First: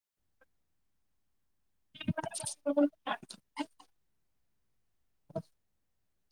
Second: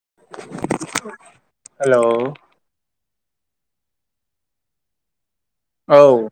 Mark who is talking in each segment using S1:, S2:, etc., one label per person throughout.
S1: हेल'
S2: [inaudible]
S1: औ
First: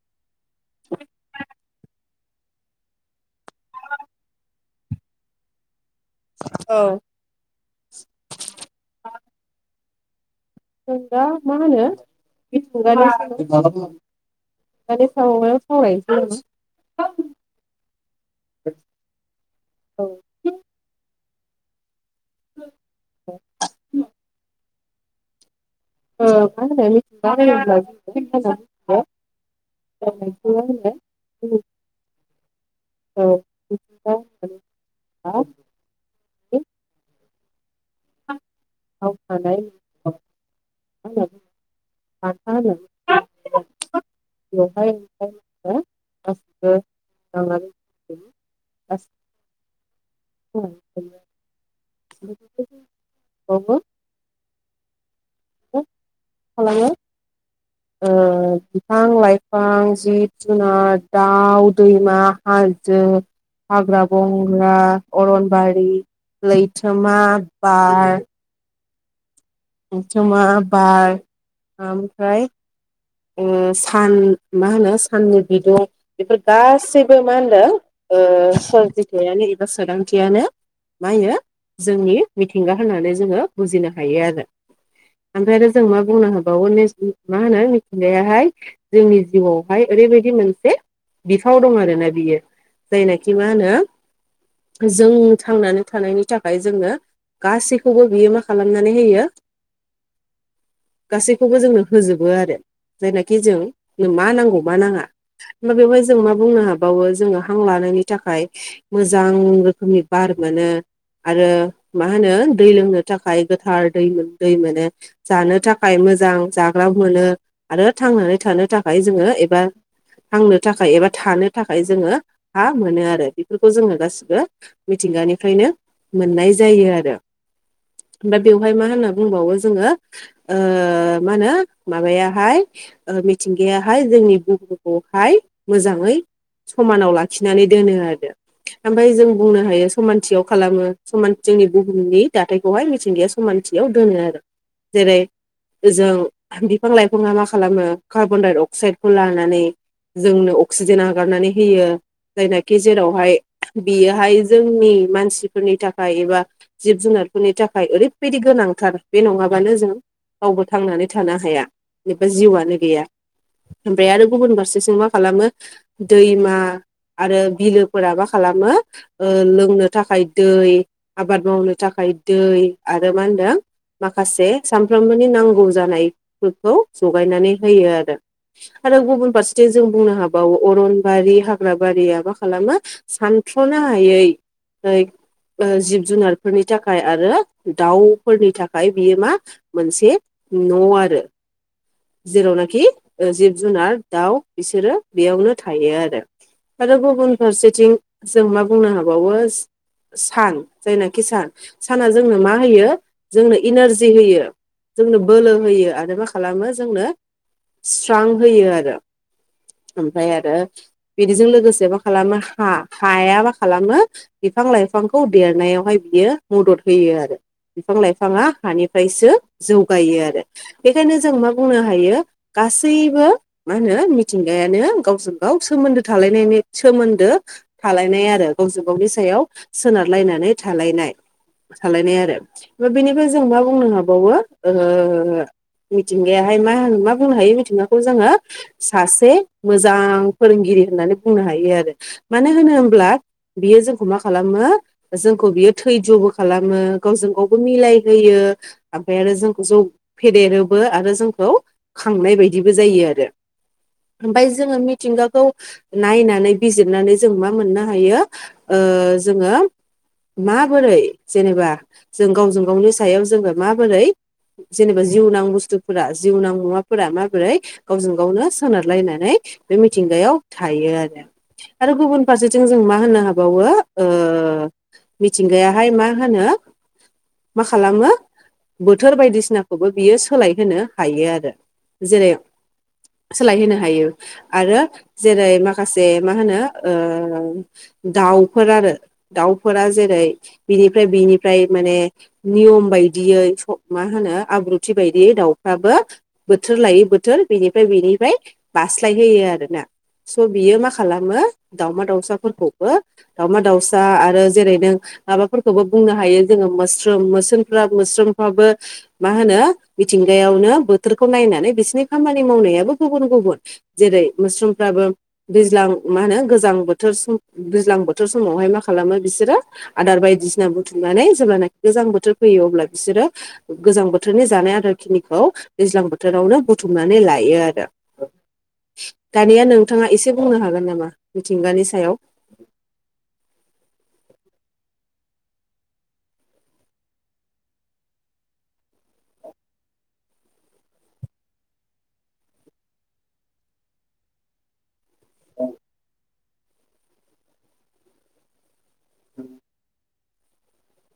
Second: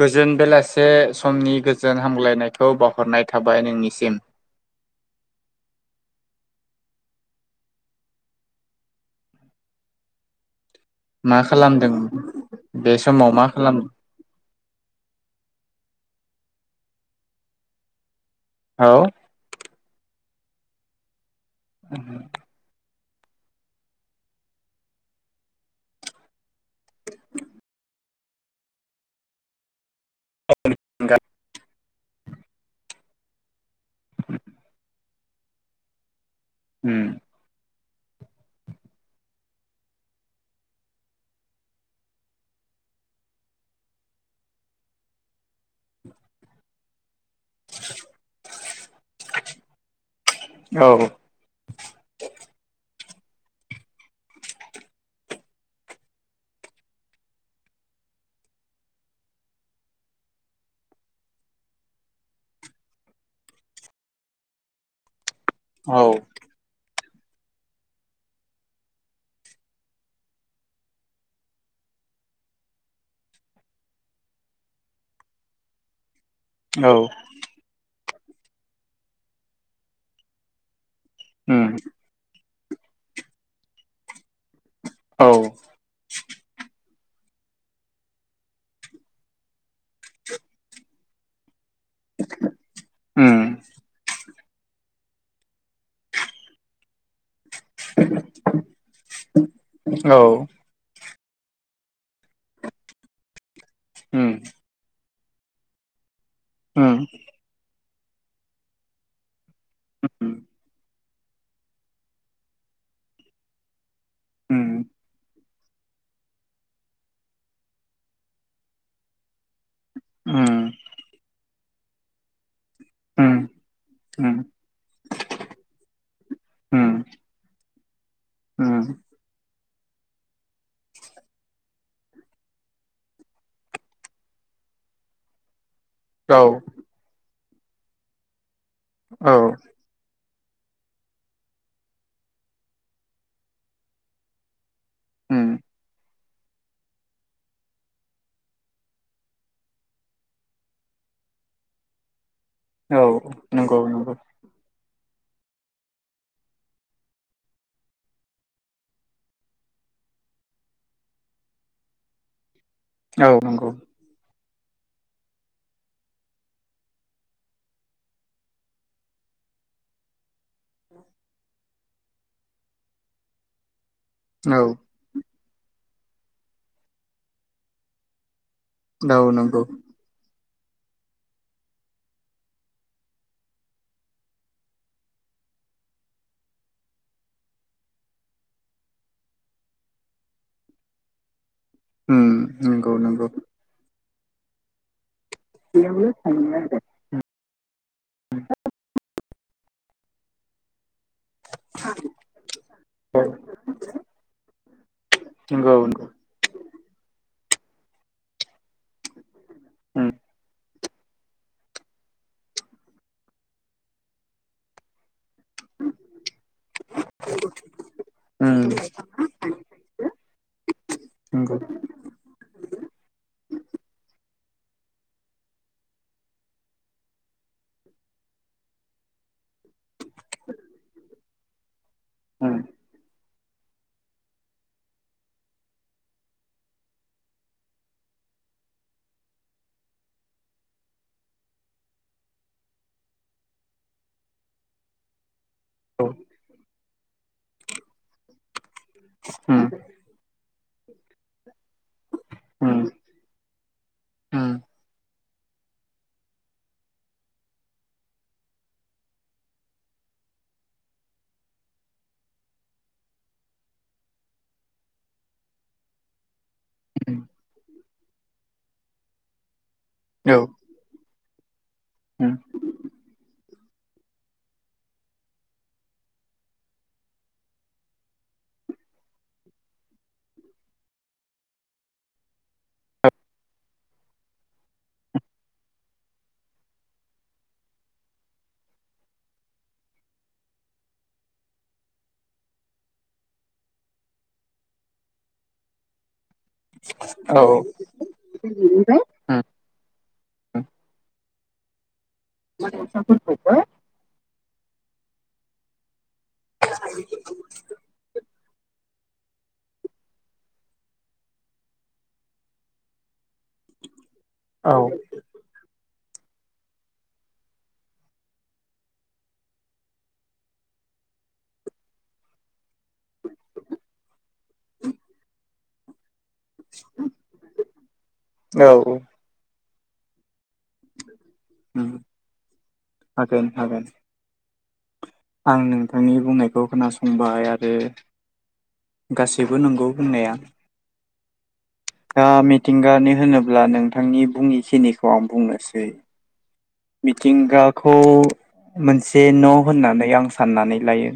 S1: गोजोन बेलासे समनि गोजोन हामग्लायनायखौ बावहरनाय थाबाय नोंनिसिम।
S2: औ बिथिंगा मा होनो
S1: बे समाव
S2: बिथिंगानि
S1: मा खालाम
S2: गानि सायावनो सावराय
S1: औ
S2: औ
S1: [inaudible]
S2: [unintelligible] ओ मा होनो मिथिंगा होनोब्ला जों। [unintelligible] औ [unintelligible]
S1: ओम।
S2: [unintelligible] बानथा होनो। [unintelligible] बेवहाय [unintelligible] [unintelligible]
S1: औ
S2: [unintelligible] [unintelligible] खालामो ओ बिफां लाइफां जिब जुनार दाउ दैमा हाजो। हाग्रा बंग्रा अरन बारि
S1: औ
S2: लैथोमा बार लैथोमा बार ओमफ्राय ओ- सान मा होनो साननि बिदुं। बेफोर
S1: औ
S2: गासैबो मा होनदों ओ-सोरजिथायानो एबा सोदांथियानो। मा बियो
S1: उम
S2: जोंनि मिथिंगा होननानै जोङो बुजिनो हायो आरो।
S1: औ
S2: ओमफ्राय आरो जों मा बुंनो होबावो नेस- मा होनो मिथिंगायाहाय जोंनि जिउआवहाय ओरैबायदि मोनसे थाव दं आरो ना बियो जायनाखि
S1: उम
S2: मा होनो? जों थांनानै थानायनि थाखाय जोंनो गासैखौबो बियो मा खालामनानै होयो
S1: औ
S2: गासैखौबो जोंनो होजोबो आरो जायनाखि जोंनो मा नांगौ मा नाङा दा बेवहाय जों मा बुंनो
S1: उम
S2: हाबावो जोङो हां लानायनि थाखाय मोजां रोखोमनि बार मोनो आरो मा होनो दै लोंनो थाखाय गोथार दै मोनो। दै
S1: उम
S2: जानो थाखाय मोजां जाग्रा मोनो आरो थांनानै थानो थाखाय जोङो एबा
S1: उम
S2: थांनो
S1: उम
S2: थाखाय एबा थानो थाखाय जोङो आ मोनो आरो
S1: उम
S2: बेफोरखौ जोङो
S1: उम
S2: गासैबो मिथिंगानिफ्रायनो मोननाय जायो
S1: उम
S2: आरो ओमफ्राय बेवहाय
S1: उम
S2: मा होनो जोङो ओ माहोनो माबायाहाय मिथिंगायाहाय जोंनि खौहाय मोजाङै
S1: औ
S2: समानाव लाखिनानै दोनो आरो ओमफ्राय जों
S1: औ
S2: बुंनो हायो समानथियाव खालामो समान जोंनि बुहुमनि दाथायखौहाय मिथिंगाया समानथियाव दोनो आरो जेरै
S1: उम
S2: जों बिफां लाइफाङा मा खालामो कार्बनडाइ अक्साइदखौ लानानै जोंनो अक्सिजेन हगारनानै होयो जायनाखि
S1: औ
S2: जेरावहाय
S1: नंगौ नंगौ
S2: बियोहाय जोंनि मानसि मानसिफोरनि थाखाय एबा जिब जुनारफोरनि थाखाय ओरैबायदि गोनांथार बे नङाबानो जों रावबो थांनानै थानो हाया एबा जिउआनो गैया
S1: औ नंगौ
S2: ओमफ्राय आरो गुबुन फारसेथिं मा खालामो दैमा आरो बिलोफोरा मा खालामो लोंनो थाखाय दै आबाद मावनो थाखाय दै आरो मा होनदों माखासे
S1: औ
S2: सानफ्रोमबोनि नां गौ जानायफोरखौ जगायनानै होयो आरो आरो
S1: औ
S2: गुबुन
S1: नंगौ
S2: फारसेथिं जों बुंनो हाब बावो अरनबारि हाग्राबारिया मा खालामो सानस'नो हायै ओ जिब जुनारफोरनि थाखाय आरो दाउफोरनि थाखाय बियो मा मोनसे न' आरो
S1: उम
S2: जेरावनाखि
S1: नंगौ नंगौ
S2: जिब जुनार दाउ बिसोरो बेयावनो थायो आरो आरो गुबुन फारसेथिं जों मा बुंनो हाबावो सान जायनाखि सान साना जोंनो मा होयो जोंनो इनारजि होयो जोंनो बोलो
S1: नंगौ
S2: होयो
S1: नंगौ
S2: आरो मा खालामो जोंनो स्रां होयो आरो
S1: उम
S2: ओमफ्राय आरो बिदिजों लोगोसे मा खालामो हा हाया मा खालामो बिफां लाइफां खौ देरनायावहाय बियो मदद होयो आरो बिफां लाइफाङा
S1: उम
S2: हानिफ्रायसो जौगायो आरो बेखायनो जों मा
S1: नंगौ
S2: बुंनो हायो हायो गासैबो माहोनो मिथिंगायानो गावजों गाव सोमोन्दो थालायनाय‌ सोमोन्दो थालायनाय‌ आरो गावजों गावावनि सायाव सोनारलायनानै थालायनाय थालायनाय
S1: उम
S2: आरो बेनिफ्राय जों मा बुंनो हाबावो ओ मिथिंगायाहाय मा मा बुंनो हायो मिथिंगाखौ जोङो सासे मोजां फोरोंगिरि होननानै बुंनो हायो आरो मानो होनो होनब्ला बियो जोंखौ मा खालामो जों खौ बियो
S1: औ हागोन
S2: थैज'बो खालामो गावजों गावबो मिलायहोयो ओमफ्राय आरो जोंखौ जौ फेदेरोबो आरो जोंखौ खांनाय बायदिबो जायो आरो ओमफ्राय जोङो मिथिंगाखौ नायनानै बिजिरनानै जों मा मोननो हायो ओ जोङो माबोरै जेनेबा जों गावजों गावनि सायाव जोङो माबोरै जेनेबा जिउनां बुस्थुफोरा जिउनां मुवाफोरा माबोरै गावजों गावनो सोनारलायनानै बे मिथिंगायाव थायो आरो आरो गुबुन फारसेथिं जों मा होननो हाबा [unintelligible] ओ मिथिंगायाहाय मा होनो मा खालामो बोथोर बायदिसिनाखौबो बियो सोलाय होनो हायो आरो जेरै - सोलाय होनो हायो आरो जेरै माखासे मा होनो ओ दाउफोर आरो दाउफोरा जेरै बिनि फ्राय बेनिफ्राय माने नियम बायदियै मा होनो आब्रुथि बायदियै दाउफ्राबो बोथोर लायै बोथोर बेनिफ्राय बेनिफ्राय बास्लायहोयो आरोना स' बियो मा खालामो दाउमा दाउसाफोरखौबो दाउमा दाउसा आरो जेरै नों माबाफोरखौबो बुंनो हायो जोङो मोस्रोम मोस्रोमफ्रा मोस्रोम फ्राबो मा होनो मिथिंगायावनो बोथोरखौ नायनानै बिसिनि खामानि मावनायाबो गुबुन गुबुन गुबुन जेरै मोस्रोमफ्राबो दैज्लां मा होनो गोजां बोथोर सम दैज्लां बोथोर समावहाय मा खालामो बिसोरो आदार बायदिसि ना बुथुमनानै जेब्लानाखि गोजां बोथोर फैयो अब्ला बिसोरो गोजां बोथोरनि जानाय आदार खिनिखौ दैज्लां बोथोरावनो बुथुमनानै लायो आरो दानिया नों थाङा एसे बुंनो हागोन नामा मिथिंगानि सायाव
S1: हागोन आं नोंथांनि बुंनायखौ खोनासंबाय आरो गासैबो नंगौ बुंनाया दा मिथिंगानि होनोब्ला नोंथांनि बुङिखिनिखौ आं बुंनोसै मिथिंगाखौ मोनसे न' होननानै आं साननानै लायो।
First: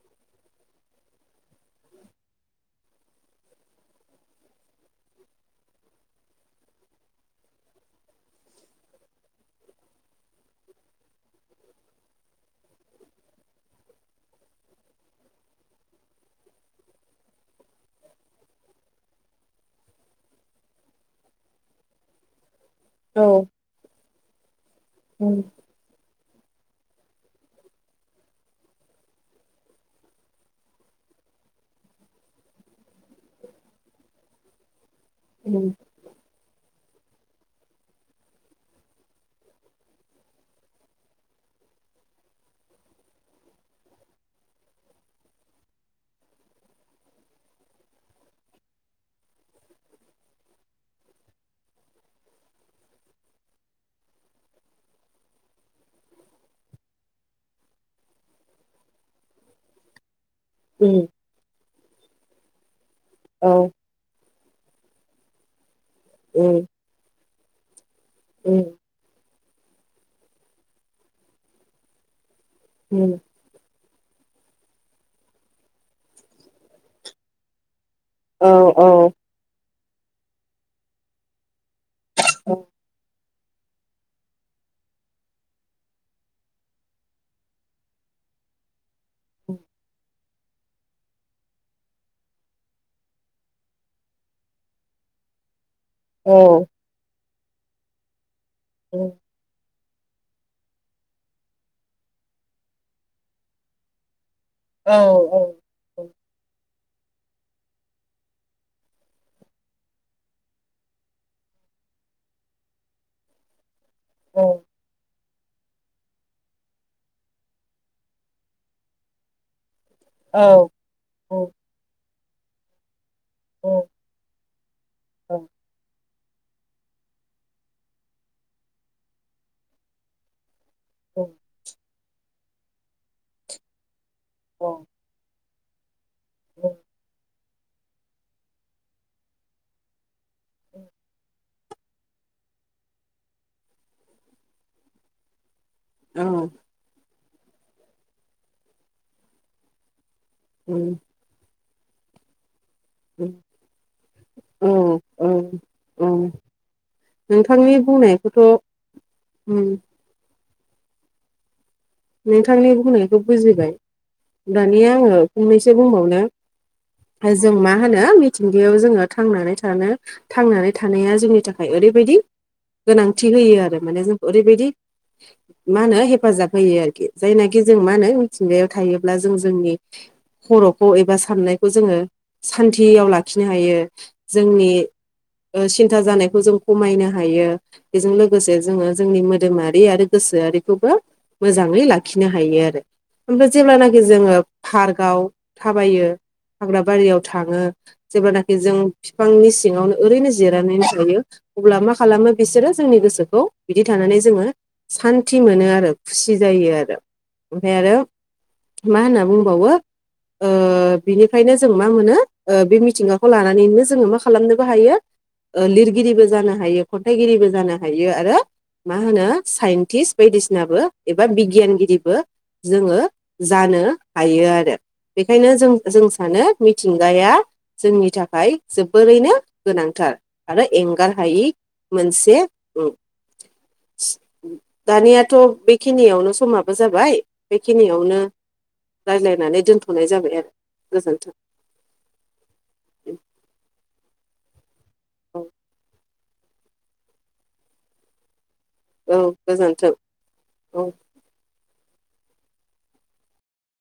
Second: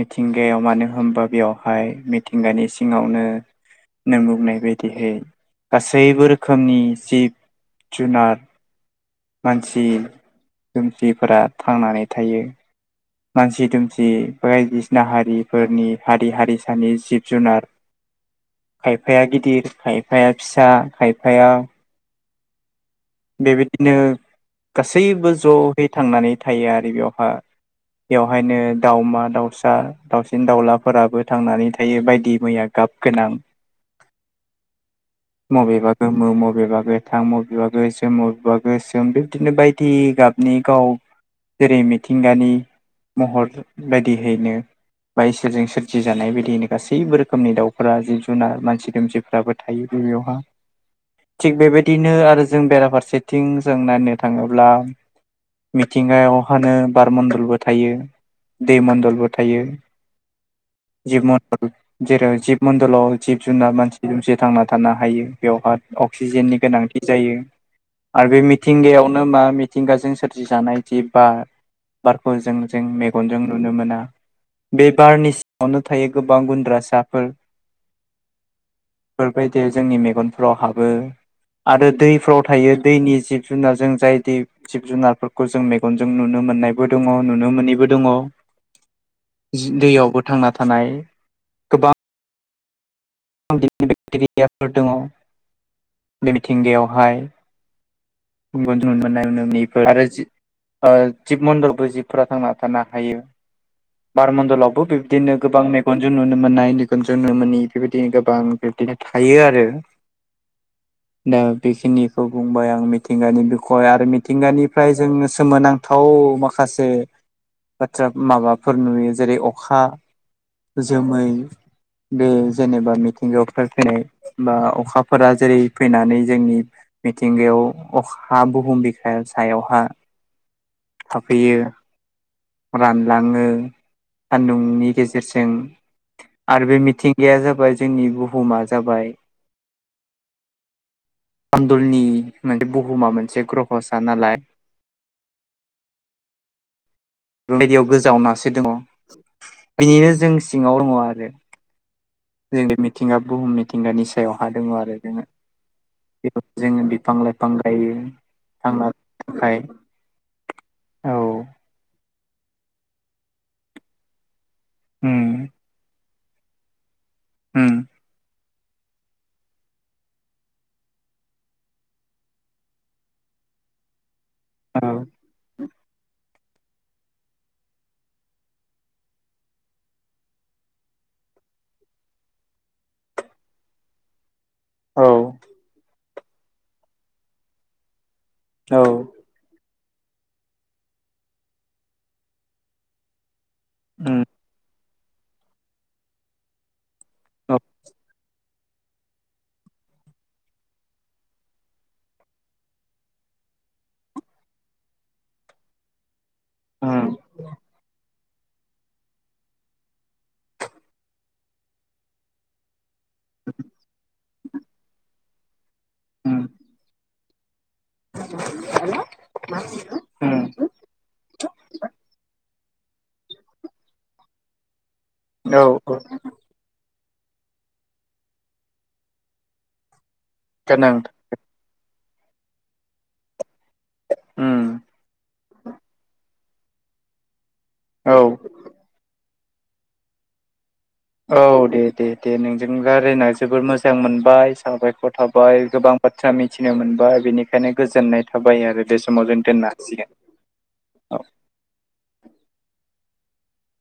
S1: मिथिंगायाव मानो होनबा बेवहाय मिथिंगानि सिङावनो नों बुंनाय बायदियै गासैबो रोखोमनि जिब जुनार मानसि दुमसिफोरा थांनानै थायो मानसि दुमसि बायदिसिना हारिफोरनि हारि हारिसानि जिब जुनार खायफाया गिदिर खायफाया फिसा खायफाया
S2: औ
S1: बेबायदिनो गासैबो
S2: उम
S1: ज'यै थांनानै थायो आरो बेयावहा बेवहायनो दाउमा दाउसा दाउसिन दाउलाफोराबो थांनानै थायो बायदि मैया गा गाब गोनां
S2: उम
S1: मबेबा गोमो मबेबा गोथां बबेबा गो मोम मबेबा गोसोम बेबदिनो बायदि गाबनि गाव जेरै मिथिंगानि महर बायदिहैनो बा इसोरजों सोरजि जानाय बायदियैनो गासैबो रोखोमनि दाउफोरा जिब जुनार मानसि दोमसिफ्राबो थायो। गिबियाव हा थिग बेबायदिनो आरो जों बेरा फारसेथिं जों नायनो थाङोब्ला मिथिंगायावहानो बार मण्न्दलबो थायो दैमण्डलबो थायो।
S2: उम
S1: जिब मन्दल जेराव जिब मन्दलाव जिब
S2: औ
S1: जुनार मानसि दुमसि थांना थानो हायो बेवहाय अक्सिजेननि
S2: उम
S1: गोनांथि जायो। आरो बे
S2: उम
S1: मिथिंगायावनो मा मिथिंगाजों सोरजिजानाय जि बार बार फोरजों जों
S2: उम
S1: मेगनजों नुनो मोना बे बारनि सिङावनो थायो गोबां गुन्द्रासाफोर
S2: औ औ
S1: बेफोरबायदि जोंनि मेगनफ्राव हाबो आरो दैफ्राव
S2: औ
S1: थायो। जोंनि जिब जुनारजों जाय जिब जुनारफोरखौ जों मेगनजों नुनो मोन्नायबो दङ नुनो मोनैबो दङ। दैयावबो थांना थानाय गोबां [unintelligible] दङ बे
S2: औ
S1: मिथिंगायावहाय [unintelligible] आरो ओ जिब मन्दरबो जिबफोरा थांना थानो हायो बारमण्डलावबो
S2: औ
S1: बिबदिनो
S2: औ
S1: गोबां
S2: औ
S1: मेगन -जों नुनो मोननाय मेगनजों नुनो मोनिनि बेबायदिनो गोबां बिबदिनो थायो आरो दा बेखिनिखौ बुंबाय आं मिथिंगानि बिखय आरो
S2: औ
S1: मिथिंगानिफ्राय जोङो। सोमोनांथाव माखासे बाथ्रा माबाफोर नुयो जेरै अखा।
S2: औ
S1: जोमै
S2: औ
S1: बे जेनेबा मि हिनजावफोर फैनाय बा अखाफोरा
S2: औ
S1: जेरै फैनानै जोंनि मिथिंगायाव। अखा बुहुम बिखा सायावहा थाफैयो। रानलाङो
S2: औ
S1: सानदुंनि गेजेरजों। आरो बे मिथिंगाया जाबाय जोंनि बुहुमा जाबाय आन्दलनि मोनसे बुहुमा मोनसे ग्रह'सा नालाय
S2: औ
S1: बेबायदियाव गोजावनासो दङ बिनिनो जों
S2: उम
S1: सिङाव दङ आरो जोंनि मिथिंगा
S2: उम
S1: बुहुम मिथिंगानि सायाव हा दङ
S2: औ
S1: आरो जोङो
S2: औ औ
S1: बेयाव जोङो बिफां लाइफां
S2: नोंथांनि
S1: गायो
S2: बुंनायखौथ'
S1: थांनाथानो थाखाय
S2: उम
S1: औ
S2: नोंथांनि बुंनायखौ बुजिबाय दानिया
S1: उम
S2: आङो फंनैसो बुंबावनो जों
S1: उम
S2: मा होनो। मिथिंगायाव जोङो थांनानै थानो थांनानै थानाया जोंनि थाखाय ओरैबायदि गोनांथि होयो आरो माने जोंखौ ओरैबायदि
S1: औ
S2: मा होनो हेफाजाब होयो आरोखि जायनाखि जों मा होनो मिथिंगायाव थायोब्ला जों जोंनि खर'खौ एबा साननायखौ जोङो सान्थियाव लाखिनो हायो। जोंनि
S1: औ
S2: सिन्था जानायखौ जों खमायनो हायो बेजों लोगोसे
S1: औ
S2: जोङो जोंनि मोदोमारि आरो गोसोआरिखौबो मोजाङै लाखिनो हायो आरो ओमफ्राय जेब्लानाखि
S1: उम
S2: जोङो पार्कआव थाबायो हाग्रा बारियाव
S1: औ
S2: थाङो जेब्लानाखि जों बिफांनि सिङावनो ओरैनो जिरायनानैनानै थायो अब्ला मा खालामो बिसोरो जोंनि गोसोखौ बिदि थानानै जोङो सान्थि मोनो आरो खुसि जायो आरो
S1: उम
S2: ओमफ्राय आरो मा होनना बुंबावो बिनिखायनो जों मा मोनो बे मिथिंगाखौ लानानैनो जोङो मा खालामनोबो हायो लिरगिरिबो
S1: उम
S2: जानो हायो खन्थाइगिरिबो जानो हायो। हायो आरो मा होनो साइन्टिस्ट
S1: उम
S2: बायदिसिनाबो एबा बिगियानगिरिबो जोङो जानो हायो आरो बेखायनो
S1: औ
S2: जों
S1: औ
S2: जों सानो मिथिंगाया जोंनि थाखाय जोबोरैनो गोनांथार आरो एंगार
S1: खोनादों
S2: हायि मोनसे
S1: उम
S2: दानियाथ' बेखिनियावनो समाबो जाबाय बेखिनियावनो
S1: औ
S2: रायज्लायनानै दोनथ'नाय जाबाय आरो गोजोन्थों
S1: औ दे दे दे नोंजों रारायना जोबोर मोजां मोनबाय साबायख'र।
S2: औ
S1: साबायख'रथाबाय गोबां बाथ्रा मिथिनो मोनबाय बेनिखायनो गोजोननाय थाबाय। थाबायो आरो बे
S2: औ
S1: समाव जों दोननो
S2: गोजोन्थों
S1: हासिगोन औ